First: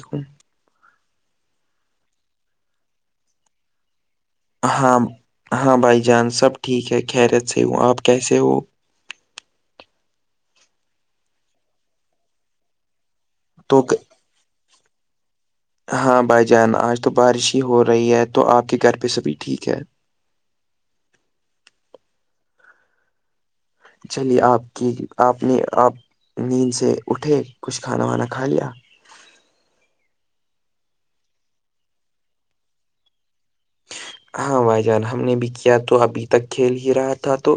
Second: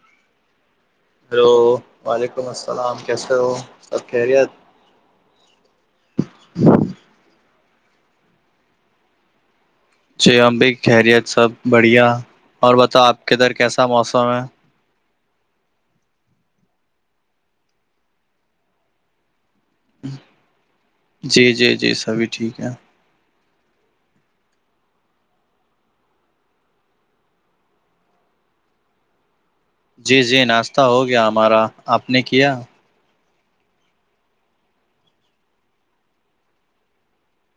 دھو ہلو وعلیکم السلام کیسے ہو سب خیریت ہاں ہاں بھائی جان سب ٹھیک ہے خیرت سے ہوں آپ کیسے ہو جی ہم بھی خیریت سب بڑھیا اور بتاؤ آپ کے ادھر تو کیسا موسم ہے ہاں بھائی جان آج تو بارش ہی ہو رہی ہے تو آپ کے گھر پہ سبھی ٹھیک ہے جی جی جی سبھی ٹھیک ہے چلیے آپ کی آپ نے آپ نیند سے اٹھے کچھ کھانا وانا کھا لیا جی جی ناشتہ ہو گیا ہمارا آپ نے کیا ہاں بھائی جان ہم نے بھی کیا تو ابھی تک کھیل ہی رہا تھا تو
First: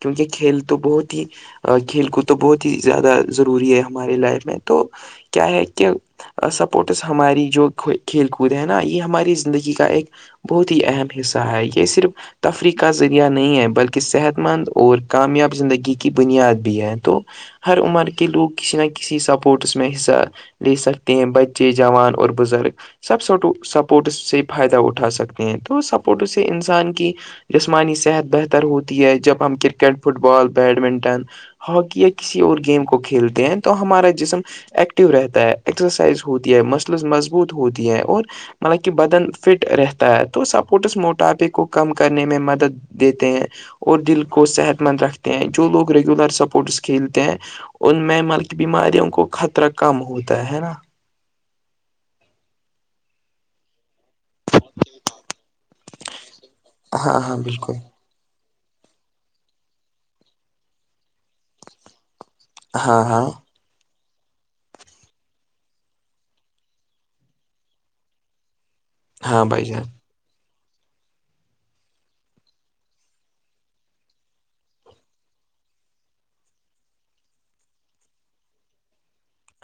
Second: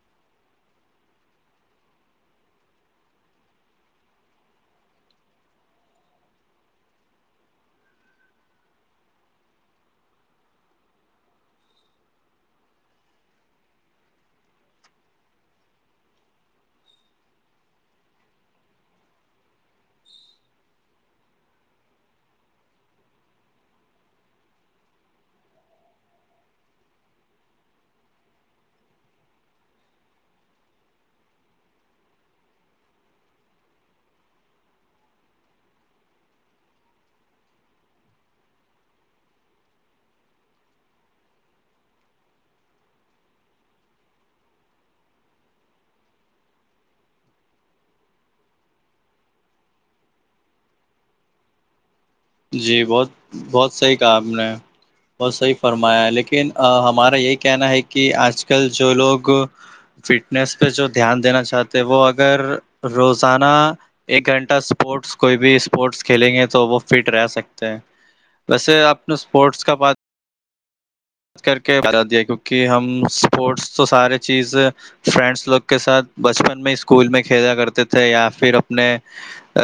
کیونکہ کھیل تو بہت ہی کھیل کود تو بہت ہی زیادہ ضروری ہے ہماراری لائف میں تو کیا ہے کہ سپورٹس ہماری جو کھیل کود ہے نا یہ ہماری زندگی کا ایک بہت ہی اہم حصہ ہے یہ صرف تفریح کا ذریعہ نہیں ہے بلکہ صحت مند اور کامیاب زندگی کی بنیاد بھی ہے تو ہر عمر کے لوگ کسی نہ کسی سپوٹس میں حصہ لے سکتے ہیں بچے جوان اور بزرگ سب سپورٹس سے فائدہ اٹھا سکتے تو سپورٹ اس سے انسان کی جسمانی صحت بہتر ہوتی ہے جب ہم cricket football badminton hockey یا کسی اور گیم کو کھیلتے ہیں تو ہمارا جسم ایکٹو رہتا ہے ایکسرسائز ہوتی ہے مسلس مضبوط ہوتی ہیں اور مطلب کہ بدن فٹ ریتھ ہے تو سپورٹس موٹاپے کو کم کرنے میں مدد دیتے ہیں اور دل کو صحت مند رکھتے ہیں جو لوگ ریگولر سپورٹس کھیلتے ہیں ان میں مل کی بیماریوں کو خطرہ کم ہوتا ہے ہے نا جی بہت بہت صحیح کہا ہم نے بہت صحیح فرمایا ہے لیکن ہمارا ہاں یہی ہاں کہنا بالکل ہے کہ کہ آج کل جو لوگ فٹنس پہ جو دھیان دینا چاہتے تو وہ اگر ہاں ہاں روزانہ ایک گھنٹہ اسپورٹس کوئی بھی اسپورٹس کھیلیں گے تو وہ فٹ رہ سکتے ہیں ویسے آپ نے ہاں اسپورٹس بھائی کا جان بات کر کے بتا دیا کیونکہ ہم اسپورٹس تو سارے چیز فرینڈس لوگ کے ساتھ بچپن میں اسکول میں کھیلا کرتے تھے یا پھر اپنے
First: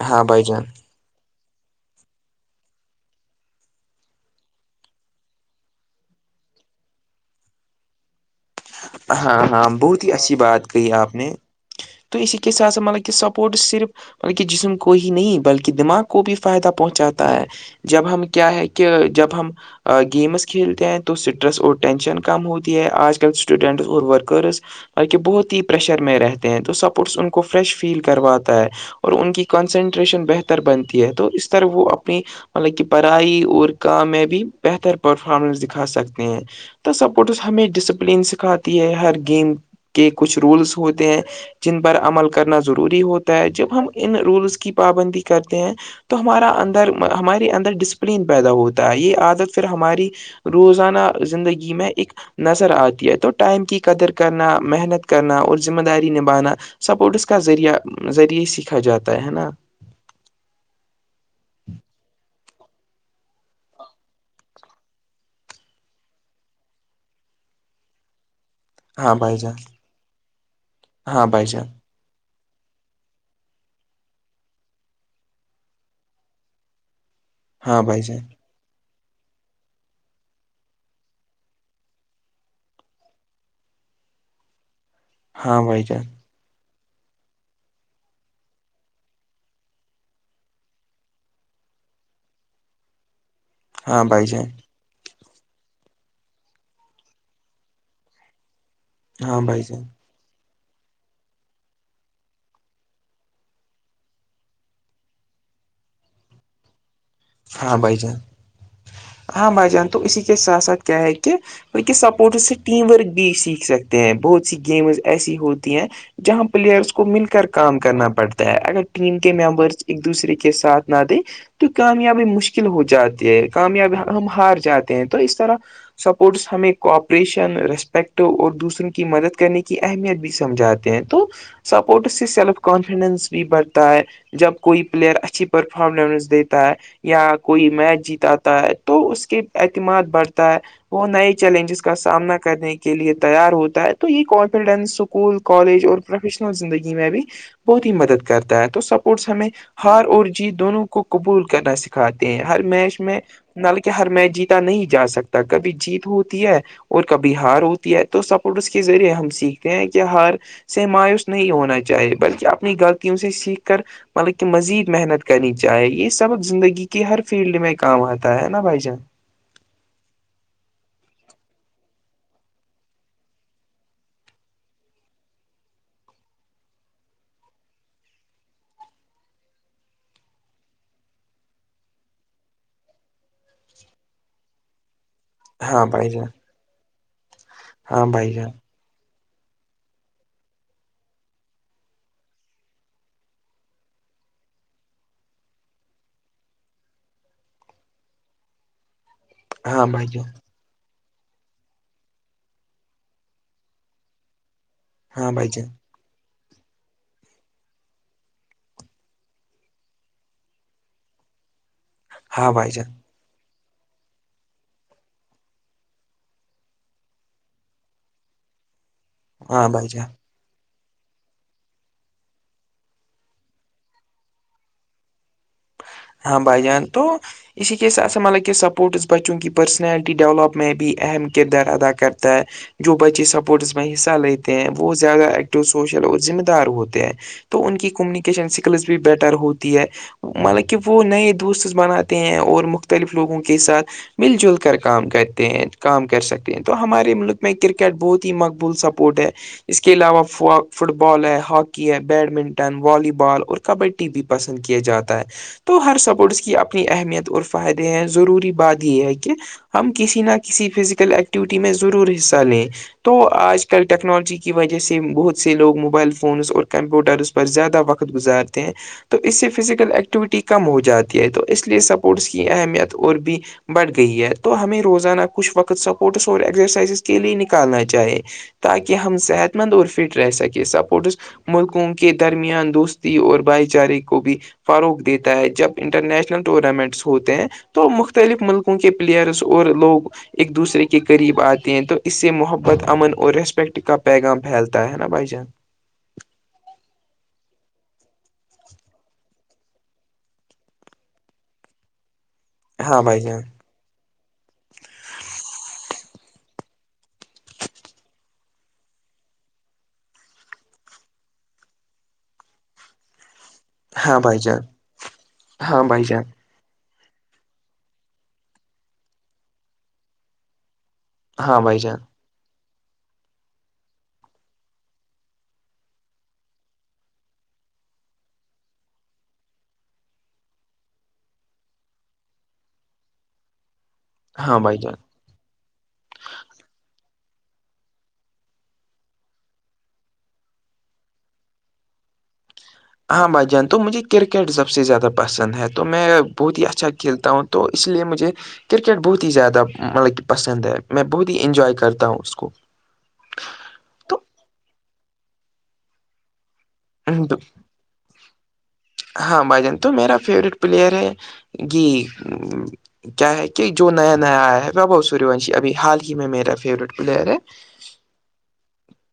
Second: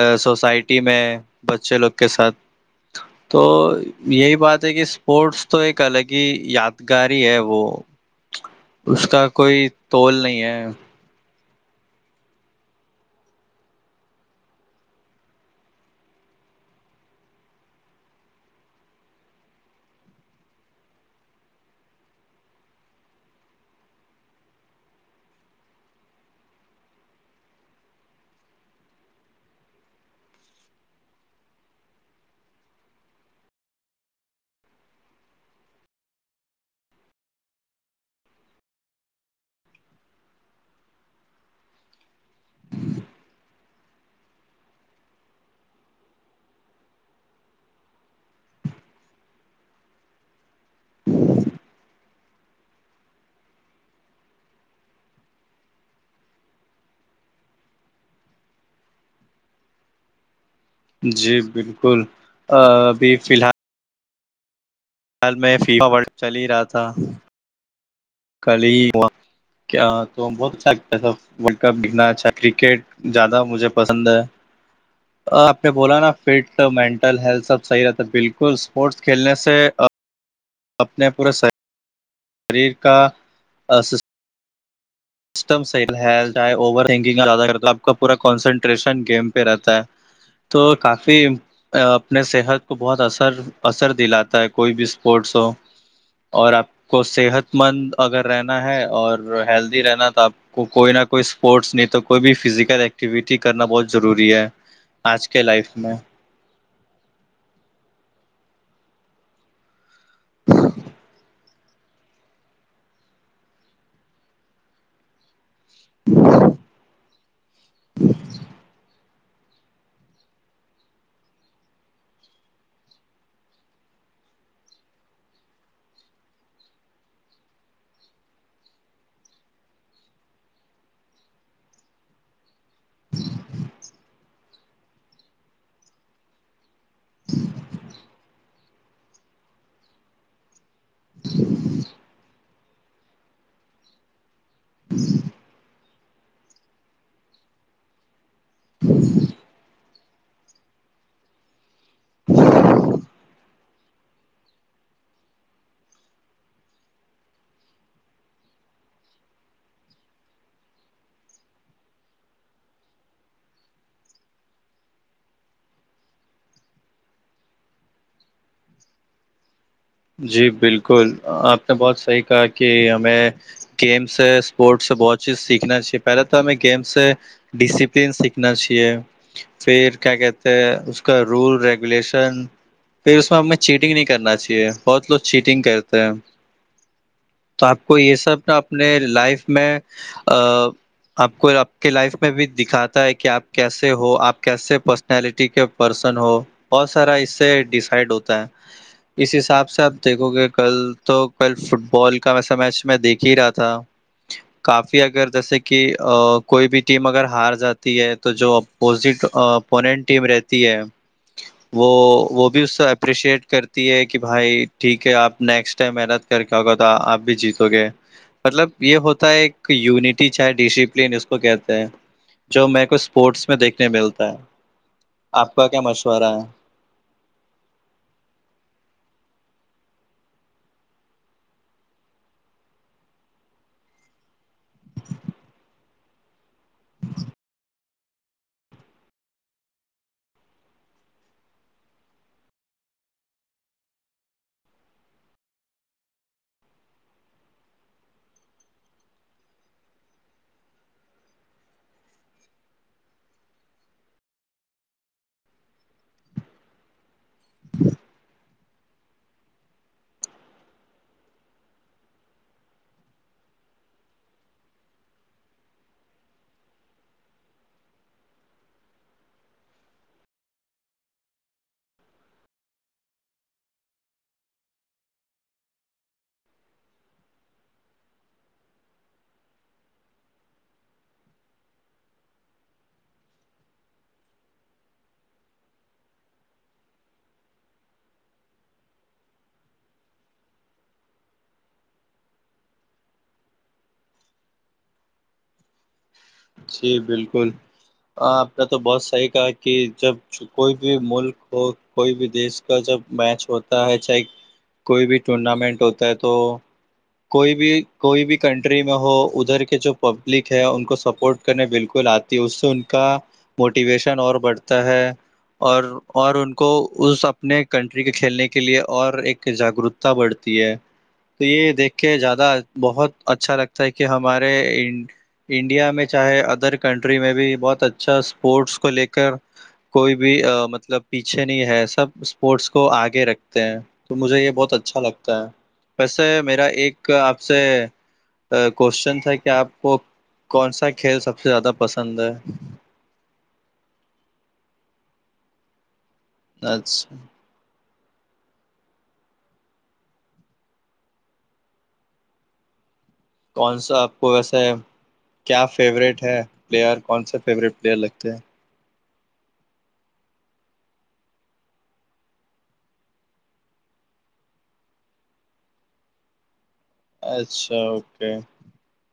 ہاں بھائی جان سوسائٹی میں بچے لوگ کے ساتھ تو یہی بات ہے کہ اسپورٹس تو ایک الگ ہی یادگاری ہے وہ اس کا ہاں کوئی ہاں بہت ہی تول اچھی نہیں بات ہے کہی آپ نے تو اس کےس سات سے مطلب کہ سپورٹس صرف بلکہ جسم کو ہی نہیں بلکہ دماغ کو بھی فائدہ پہنچاتا ہے جب ہم کیا ہے کہ جب ہم گیمس کھیلتے ہیں تو اسٹریس اور ٹینشن کم ہوتی ہے آج کل اسٹوڈیننٹس اور ورکرز کہ بہت ہی پریشر میں رہتے ہیں تو سپورٹس ان کو فریش فیل کرواتا ہے اور ان کی کنسنٹریشن بہتر بنتی ہے تو اس طرح وہ اپنی مطلب کہ پڑھائی اور کا میں بھی بہتر پرفارمنس دکھا سکتے ہیں تو سپورٹس ہمیں ڈسپلین سکھاتی ہے ہر گیم کے کچھ رولس ہوتے ہیں جن پر عمل کرنا ضروری ہوتا ہے جب ہم ان رولس کی پابندی کرتے ہیں تو ہمارا اندر ہمارے اندر ڈسپلن پیدا ہوتا ہے یہ عادت پھر ہماری روزانہ زندگی میں ایک نظر آتی ہے تو ائم کی قدر کرنا محنت کرنا اور ذمہ داری نبھانا سپورٹس کا ذریعہ ذریعے سیکھا جاتا ہے نا جی بالکل ابھی فی الحال خل میں فیا ورل چل ہی رہا تھا کل ہی ہاں بھائی جان کیا تو بہت ہاں بھائی اچھاتاڈ جان کپ دتنا اچھا کرکٹ زیادہ مجھے پسند ہے آپ نے بولا نا فٹ مینٹل ہیلتھ سب ہاں صحیح بھائی رہتا جان بالکل اسپورٹس کھیلنے سے اپنے پورے سح شریر کا ہاں بھائی جان وننگہتا آپ کا پورا کنسنٹریشن گیم پہ رہتا ہے تو کافی اپنے صحت کو بہت اثر اثر ہاں بھائی دلاتا ہے جان کوئی بھی اسپورٹس ہو اور آپ کو صحت مند اگر رہنا ہے اور ہاں بھائی ہیلدی جان رہنا آپ کو کوئی نہ کوئی اسپورٹس نہیں تو کوئی بھی فزیکل ایکٹیویٹی کرنا بہت ضروری ہے آج کے لائف میں ہاں بائی جان ہاں بائی جان تو اسی کے ساتھ ساتھ کیا ہے کہ بلکہ سپورٹس سے ٹیم ورک بھی سیکھ سکتے ہیں بہت سی گیمز ایسی ہوتی ہیں جہاں پلیئرس کو مل کر کے کام کرنا پڑتا ہے اگر ٹیم کے ممبرس ایک دوسرے کے ساتھ نہ دیں تو کامیابی مشکل ہو جاتی ہے کامیابی ہم ہار جاتے ہیں تو اس طرح سپورٹس ہمیں کوآپریشن رسپیکٹ اور دوسروں کی مدد کرنے کی اہمیت بھی سمجھاتے ہیں تو سپورٹ سے سیلف کانفیڈنس بھی بڑھتا ہے جب کوئی پلیئر اچھی پرفارمنس دی تا ہے یا کوئی میچ جیتا ہے تو اس کے اعتماد بڑھتا ہے وہ نئے چیلنجز کا سامنا کرنے کے لیے تیار ہوتا ہے تو یہ کون ڈن اسکول کالج اور پروفیشنل زندگی میں بھی بہت ہی مدد کرتا ہے تو سپورٹس ہمیں ہار اور جیت دونوں کو قبول کرنا سکھاتی ہیں ہر میچ میں نل کے ہر میں جیتا نہیں جا سکتا کبھی جیت ہوتی ہے اور کبھی ہار ہوتی ہے تو سپورٹس کے ذریعے ہم سیکھتے ہیں کہ ہار سے مایوس نہیں ہونا چاہیے بلکہ اپنی غلطیوں سے سیکھ کر مطلب کہ مزید محنت کرنی چاہیے یہ سب زندگی کے ہر فیلڈ میں کام آتا ہے نا بھائی جان جی بالکل آپ نے بہت صحیح کہا کہ ہمیں گیمس ہے اسپورٹس سے بہت چیز سیکھنا چاہیے پہلے تو ہمیں گیمس سے ڈسپلین سیکھنا چاہیے پھر کیا کہتے ہیں اس کا رول ریگولیشن پھر اس میں ہمیں چیٹنگ نہیں کرنا چاہیے بہت لوگ چیٹنگ ہاں کرتے بھائی ہیں جان تو آپ کو ہاں یہ بھائی سب ن جان اپنے لائف میں ا آپ کو آپ کے لائف میں بھی دکھاتا ہے کہ آپ کیسے ہو آپ کیسے پس پرسنلٹی کے پرسن ہو بہت سارا اس سے ڈیسائڈ ہوتا ہے اس حساب ہاں سب بھائی جان دیکھو گے کل تو کل فٹ بال کا ویسا میچ میں دیکھ ہی رہا تھا کافی اگر ہاں بھائی جیسے جان کہ ا کوئی بھی ٹیم اگر ہار جاتی ہے تو جو اپوزٹ اپوننٹ ٹیم رہتی ہے وہ وہ ہاں بھی بھائی اس سے جان اپریشیٹ کرتی ہے کہ بھائی ٹھیک ہے آپ نیکسٹ ٹائم محنت کر کے آگا آپ بھی جیتو گے مطلب یہ ہوتا ہوتا ہاں ایک بھائی جان یونٹی شاید ڈسپلین اس کو کہتے ہیں جو میں کو اسپورٹس میں دیکھنے ملتا ہے آپ کا کیا مشورہ ہاں ہے بھائی جان تو اسی کی ساتھ سمالے کہ سپورٹس بچوں کی پرسنالٹی ڈیولپ میں بھی اہم کردار ادا کرتا ہے جو بچے سپورٹس میں حصہ لتے ہیں وہ زیادہ ایکٹو سوشل اور ذمہ دار ہوتے ہیں تو ان کی کمیونکیشن اسکلس بھی بیٹر ہوتی ہے مطلب کہ وہ نئے دوست بناتے ہیں اور مختلف لوگوں کے ساتھ مل جل کر کام کرتے ہیں کام کر سکتے ہیں تو ہمارے ملک میں کرکٹ بہت ہی مقبول سپورٹ ہے اس کے علاوہ فٹ بال ہے ہاکی ہے بیڈمنٹن والی بال اور کبڈی بھی پسند کیا جاتا ہے تو ہر سپورٹس کی اپنی اہمیت اور فائدے ہیں ضروری بات یہ ہے کہ ہم کسی نہ کسی فزیکل ایکٹیویٹی میں ضرور حصہ لیں تو آج کل ٹیکنالوجی کی وجہ سے بہت سے لوگ موبائل فونس اور کمپیوٹرس پر زیادہ وقت گزارتے ہیں تو اس سے فیزیکل ایکٹیویٹی کم ہو جاتی ہے تو اس لیے سپورٹس کی اہمیت اور بھی بڑھ گئی ہے تو ہمیں روزانہ کچھ وقت سپورٹس اور ایکسرسائزز کے لیے نکالنا چاہے تاکہ ہم صحت مند اور فٹ رہ سکے سپورٹس ملکوں کے درمیان دوستی اور بھائی چارے کو بھی فروغ دیتے تا ہے جب انٹرنیشنل ٹورنامنٹس ہوتے ہیں تو مختلف ملکوں کے پلیئرس اور لوگ ایک دوسرے کے قریب آتے ہیں تو اس سے محبت امن اور ریسپیکٹ کا پیغام پھیلتا ہے نا بھائی جان جی بالکل ہاں آپ نے تو بہت صحیح کہا کہ جب کوئی بھی ملک ہو کوئی بھی دیش کا جب ہاں بھائی جان میچ ہوتا ہے چاہے کوئی بھی ٹورنامنٹ ہوتا ہے تو کوئی بھی کوئی بھی کنٹری میں ہو ادھر کے جو پبلک ہے ان کو سب سپورٹ کرنے بالکل آتی ہے اس سے ان کا موٹیویشن ہاں اور بھائی جان بڑھتا ہے ہاں اور بھائی جان اور ان کو اس اپنے کنٹری کے کھیلنے کے لیے اور ایک جاگروکتا بڑھتی ہے تو ہاں یہ بھائی دیکھ جان کے زیادہ بہت اچھا لگتا ہے کہ ہمارے انڈیا میں چاہے ادر کنٹری میں بھی بہت اچھا اسپورٹس کو لے کر کوئی بھی مطلب پیچھے نہیں ہے سب اسپورٹس کو آگے رکھ تو مجھے یہ ہاں بہت بھائی جان اچھا لگتا ہے ویسے میرا ایک آپ سے کوشچن تھا کہ آپ کو کون سا کھیل سب سے زیادہ پسند ہے بھائی جان تو مجھے کرکٹ سب سے زیادہ پسند ہے تو میں بہت ہی اچھا کھیلتا ہوں تو اس لیے مجھے کرکٹ بہت ہی زیادہ مطلب کہ پسند ہے میں بہت ہی انجوائے کرتا ہوں اس کو کون سا آپ کو ویسے کیا فیوریٹ ہے پلیئر کون تو سا فیوریٹ پلیئر لگ اوکے ہاں بھائی جان تو میرا فیوریٹ پلیئر ہے گ کیا ہے کہ جو نیا نیا آیا ہے و بھو سور ونشی ابھی حال ہی میں میرا فیوریٹ پلیر ہیں اچھا اوکے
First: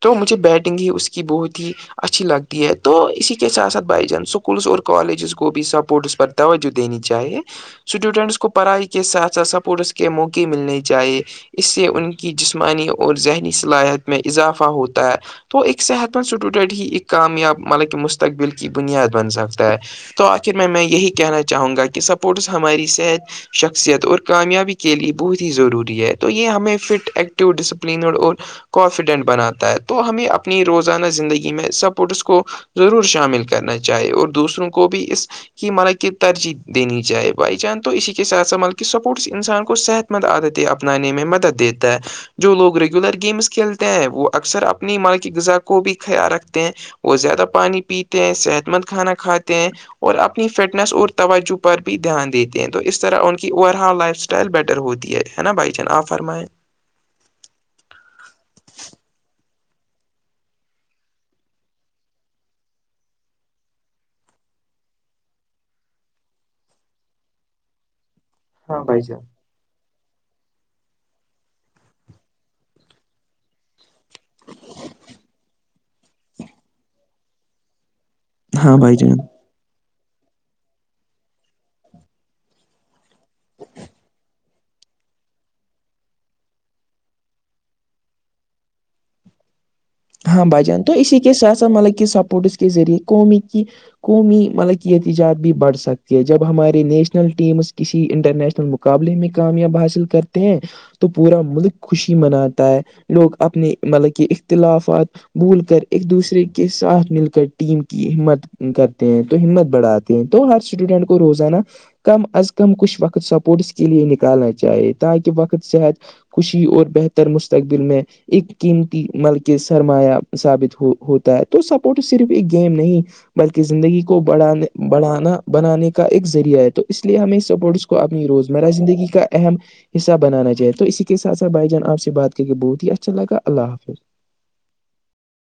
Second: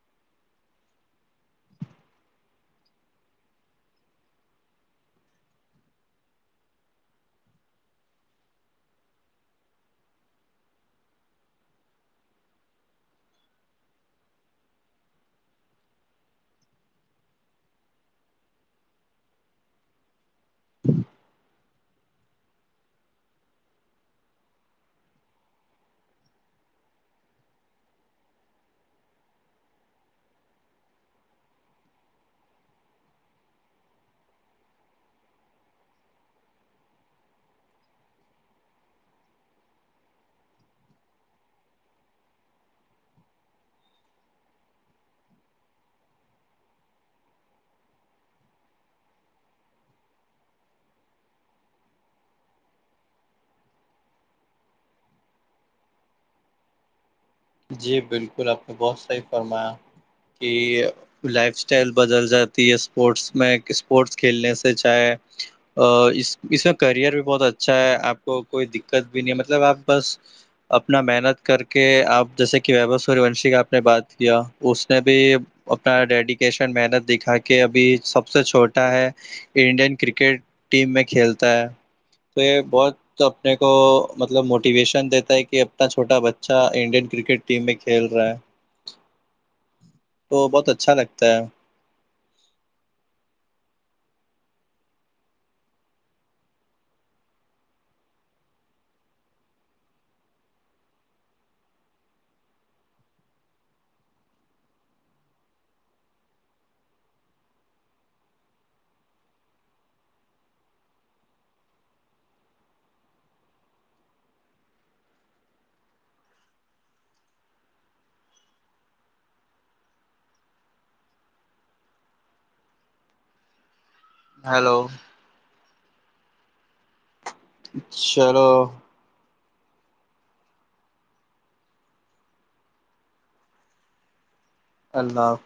تو مجھے بیٹنگ ہی اس کی بہت ہی اچھی لگتی ہے تو اسی کے ساتھ ساتھ بائی چانس اسکولس اور کالجز کو بھی سپورٹس پر توجہ دینی چاہیے اسٹوڈینٹس کو پڑھائی کے ساتھ ساتھ سپورٹس کے موقع ملنے چاہیے اس سے ان کی جسمانی اور ذہنی صلاحیت میں اضافہ ہوتا ہے تو ایک صحت مند اسٹوڈنٹ ہی ایک کامیاب مطلب کہ مستقبل کی بنیاد بن سکتا ہے تو آخر میں میں یہی کہنا چاہوں گا کہ سپورٹس ہماری صحت شخصیت اور کامیابی کے لیے بہت ہی ضروری ہے تو یہ ہمیں فٹ ایکٹیو ڈسپلینڈ اور کانفیڈنٹ بناتا ہے تو ہمیں اپنی روزانہ زندگی میں سپورٹس کو ضرور شامل کرنا چاہے اور دوسروں کو بھی اس کہ مطلب کہ ترجیح دینی جائے بائی چانس تو اسی کے ساتھ س مطلب کہ سپورٹس انسان کو صحت مد عادتیں اپنانے میں مدد دیتا ہے جو لوگ ریگولر گیمس کھیلتے ہیں وہ اکثر اپنی ماں کی غذا کو بھی خیال رکھتے ہیں وہ زیادہ پانی پیتے ہیں صحت مند کھانا کھاتے ہیں اور اپنی فٹنس اور توجہ پر بھی دھیان دیتے ہیں تو اس طرح ان کی اوور ہل لائف اسٹائل ٹائل بیٹر ہوتی ہے نا بھائی چان آپ فرمائائے جی بالکل آپ نے بہت صحیح فرمایا کہ لائف اسٹائل بدل جاتی ہے اسپورٹس میں اسپورٹس کھیلنے سے چاہے اس اس میں کرئر بھی بہت اچھا ہے آپ کو کوئی ہاں بھائی دقت بھی جان نہیں ہے مطلب آپ بس اپنا محنت کر کے آپ جیسے کہ ویبو سور وونشی کا آپ نے بات کیا اس نے بھی اپنا ڈیڈیکیشن محنت دکھا کے ابھی سب سے ہاں چھوٹا بھائی ہے جان انڈین کرکٹ ٹیم میں کھیلتا ہے تو یہ بہت تو اپنے کو مطلب موٹیویشن دیتا ہے کہ اپنا چھوٹا بچہ انڈین کرکٹ ٹیم میں کھیل رہا ہے ہاں تو بہت بجان تو اچھا اسی کےے لگتا ہے س سان مطلب کہ سپوٹس کے ذریعے قومی کی قومی ملک کی احتجاج بھی بڑھ سکتی ہے جب ہمارے نیشنل ٹیمس کسی انٹرنیشنل مقابلے میں کامیاب حاصل کرتے ہیں تو پورا ملک خوشی مناتا ہے لوگ اپنے مطلب کہ اختلاف بھول کر ایک دوسرے کے ساتھ مل کر ٹیم کی ہمت کر تو ہمت بڑھاتے ہیں تو ہر اسٹوڈینٹ کو روزانہ کم از کم کچھ وقت سپورٹس کے لیے نکالنا چاہیے تاکہ وقت صحت خوشی اور بہتر مستقبل میں ایک قیمتی ملک سرمایہ ثابت ہو ہوتا ہے تو سپورٹ صرف ایک گیم نہیں بلکہ زندگی کو بڑھانے ہیلو بڑھانا بنانے کا ایک ذریعہ ہے تو اس لیے ہمیں کو اپنی چلو روزمرہ زندگی کا اہم حصہ بنانا چائے تو اسی کے ساتھ سھ بھائی جان آپ سے بات کر کے بہت ہی اچھا لگا اللہ حافظ اللہ حفظ